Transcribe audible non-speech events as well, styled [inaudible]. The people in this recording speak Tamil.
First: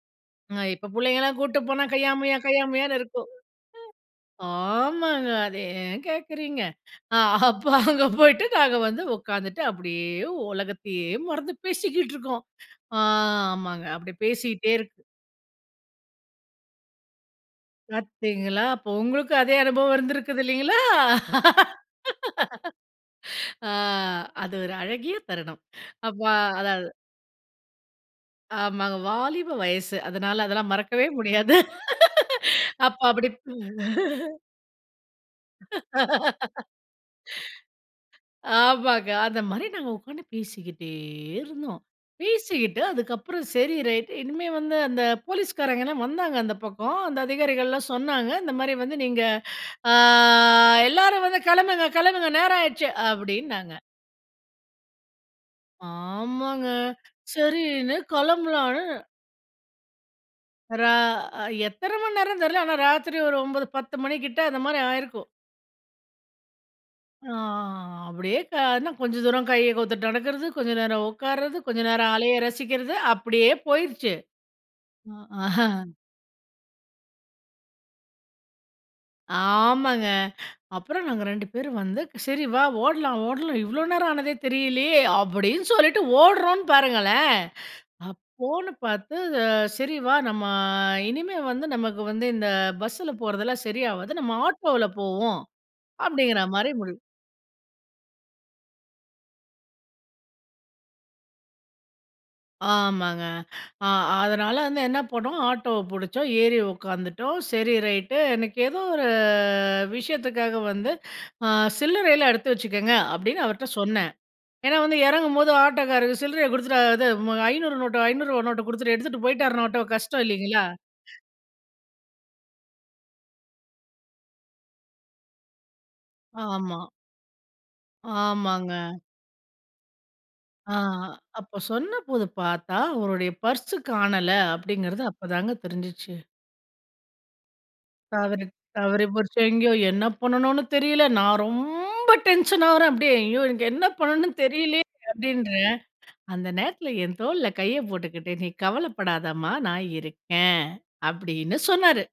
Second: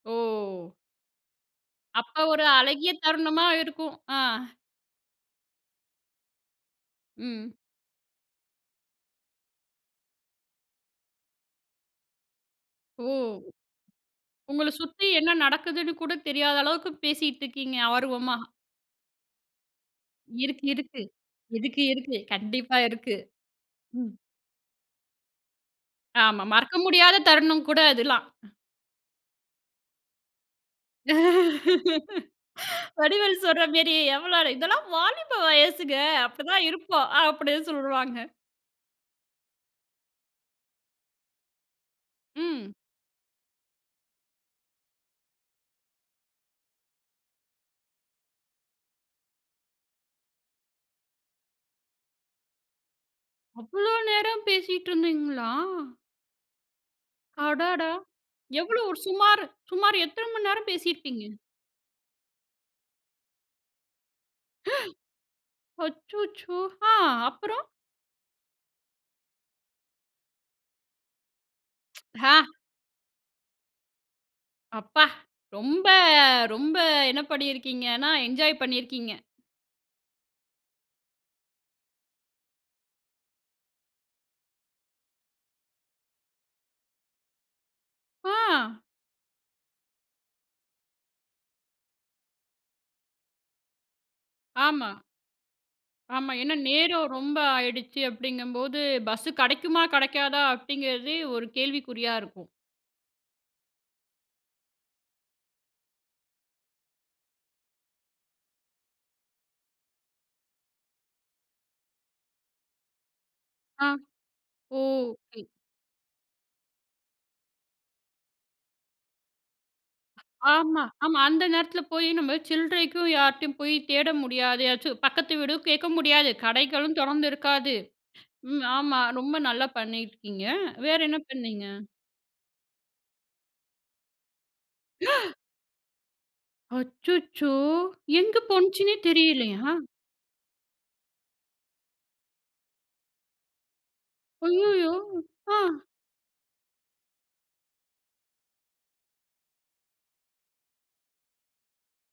அ ஓ! இப்ப புள்ளைங்கெல்லாம் கூட்டு போனா அப்ப கையமுயா ஒரு அழகிய கையாமுயான்னு இருக்கும். தருணமா இருக்கும்! ஆஹ். ஆமாங்க. அத ஏன் கேட்கிறீங்க. அ ம். அப்போ அங்க போயிட்டு நாங்க வந்து உட்கார்ந்துட்டு, அப்பிடியே உலகத்தையே மறந்து பேசிக்கிட்டு இருக்கோம். ஆ, ஓ! ஆமாங்க. அப்டி உங்கள பேசீட்டே இருக் சுத்தி என்ன நடக்குதுன்னு கூட தெரியாத அளவுக்கு பேசிக்கிட்டுருக்கீங்க, ஆர்வமா. பாத்தீங்களா அப்ப உங்களுக்கும் அதே அனுபவம் இருந்துருக்கிது இருக்கு, இல்லைங்களா? இருக்கு. இருக்கு, இருக்கு. கண்டிப்பா இருக்கு. [laughs] ஆ, ம். அது ஒரு அழகிய தருணம். அப்ப ஆமா. மறக்க அதாது முடியாத தருணம்கூட அதுல்லாம். ஆமாங்க. வாலிப வயசு. அதனால அதெல்லாம் மறக்கவே முடியாது. அப்ப அப்டி வடிவேலு சொல்றமேரி எவ்ளோ இதெல்லாம் வாலிப வயசுங்க. அப்டிதான் இருப்போம். அப்பிடின்னு சொல்லுவாங்க. [laughs] ஆமாங்க. அந்த மாரி நாங்க உட்கார்ந்து பேசிக்கிட்டே இருந்தோம். ம். பேசிக்கிட்டு அதுக்கப்புறம் செரி ரைட் இனிமே வந்து அந்த போலீஸ்காரங்கள்லாம் வந்தாங்க அந்த பக்கம் அந்த அதிகாரிகள்லாம் சொன்னாங்க, இந்த மாரி வந்து நீங்க ஆ, "எல்லாரும் வந்து கெளம்புங்க, கெளம்புங்க. நேரம் ஆயிடுச்சு"அப்டின்னாங்க. அவ்ளோ நேரம் பேசீட்டுருந்தீங்களா? ஆமாங்க. அடடா! சரின்னு எவ்ளோ கெளம்பலான்னு ஒரு சுமார் சுமார் எத்தன மண்நேரம் ரா பேசிருப்பீங்க? அ எத்தன மண்நேரம்ன்னு தெரில, ஆனா ராத்திரி ஒரு 9:00, 10:00 மணி கிட்ட அந்த மாரி ஆயிருக்கும். அச்சச்சோ! ஆ, ஆ அப்புறம்! அப்டியே கானா கொஞ்சம் தூரம் கைய கோத்துட்டு நடக்கறது, கொஞ்சம் நேரம் உட்கார்றது, கொஞ்சம் நேரம் ஹா. அலைய ரசிக்கறது, அப்பிடியே போயிருச்சு! அப்பா! அ, அஹ. ரொம்ப, ரொம்ப என்ன பண்ணிருக்கீங்கன்னா என்ஜாய் பண்ணிருக்கீங்க. ஆமாங்க. அப்புறம் நாங்க 2 பேரும் வந்து சரி வா! ஓட்லாம், ஓட்லாம் இவ்ளோ நேரம் ஆனதே தெரியலயே! அப்புடின்னு சொல்லிட்டு ஓடுறோன்னு பாருங்களேன்! ஆ! அப்போன்னு பார்த்து அ "சரி வா! நம்மா இனிமே வந்து நமக்கு வந்து இந்த பஸ்ல போறதெல்லாம் சரியாவாது. நம்ம ஆட்டோல ஆமா. போவோம்." ஆமா. அப்பிடிங்கிற ஏன்னா மாதிரி முடிவ் நேரொம் ரொம்ப ஆயிடுச்சு அப்டிங்கும்போது பஸ்ஸு கெடைக்குமா, கெடைக்காதா அப்டிங்கறது ஒரு கேள்விக்குறியா இருக்கும். ஆமாங்க. ஆ அதனால வந்து என்ன பண்ணோம். ஆட்டோவ பிடிச்சோம். ஏறி உட்காந்துட்டோம். சரி ரைட்டு. எனக்கு ஏதோ ஒரு விஷயத்துக்காக வந்து ஆ சில்லறையெல்லாம் எடுத்து வெச்சுக்கங்க அப்டின்னு அவர்ட்ட ஆ, சொன்னேன். ஏன்னா, ஓ! வந்து [unintelligible] இறங்கும்போது ஆட்டோக்காருக்கு சில்றய கொடுத்துட்டு இது 500 நோட்டு, ரூ. 500 நோட்ட குடுத்துட்டு எடுத்துட்டு போயிட்டார்ன்னா ஆட்டோ கஷ்டம் இல்லீங்களா? ஆமா, ஆமா. அந்த நேரத்தில போய் நம்ம சில்றைக்கும் யார்ட்டயும் போய் தேட முடியாது. ஏதாச்சு பக்கத்து வீடு கேட்க முடியாது, ஆமா. கடைகளும் தொறந்துருக்காது. ம் ஆமாங்க. ஆமா. ரொம்ப நல்லா பண்ணியிருக்கீங்க! ஆ, வேற என்ன அப்ப பண்ணீங்க? சொன்னபோது பாத்தா அவருடைய பர்ஸ் காணல, அப்டிங்கறது அப்பதாங்க தெரிஞ்சுச்சு. அச்சச்சோ! எங்க தவறி, போணுச்சுனே தவறி போச்சு. தெரிலையா? எங்கயோ என்ன பண்ணனுன்னு தெரில. நான் ரொம்ப டென்ஷன் ஆகறேன். அப்பிடியே "ஐயோ! எனக்கு என்ன பண்ணனுன்னு தெரியலயே! ஐய்யய்யோ! ஆ, அப்பிடின்றேன்." அந்த நேரத்துல என் தோள்ல கைய போட்டுக்கிட்டு நீ கவலப்படாதம்மா! நான் இருக்கேன் அப்பிடின்னு சொன்னாரு.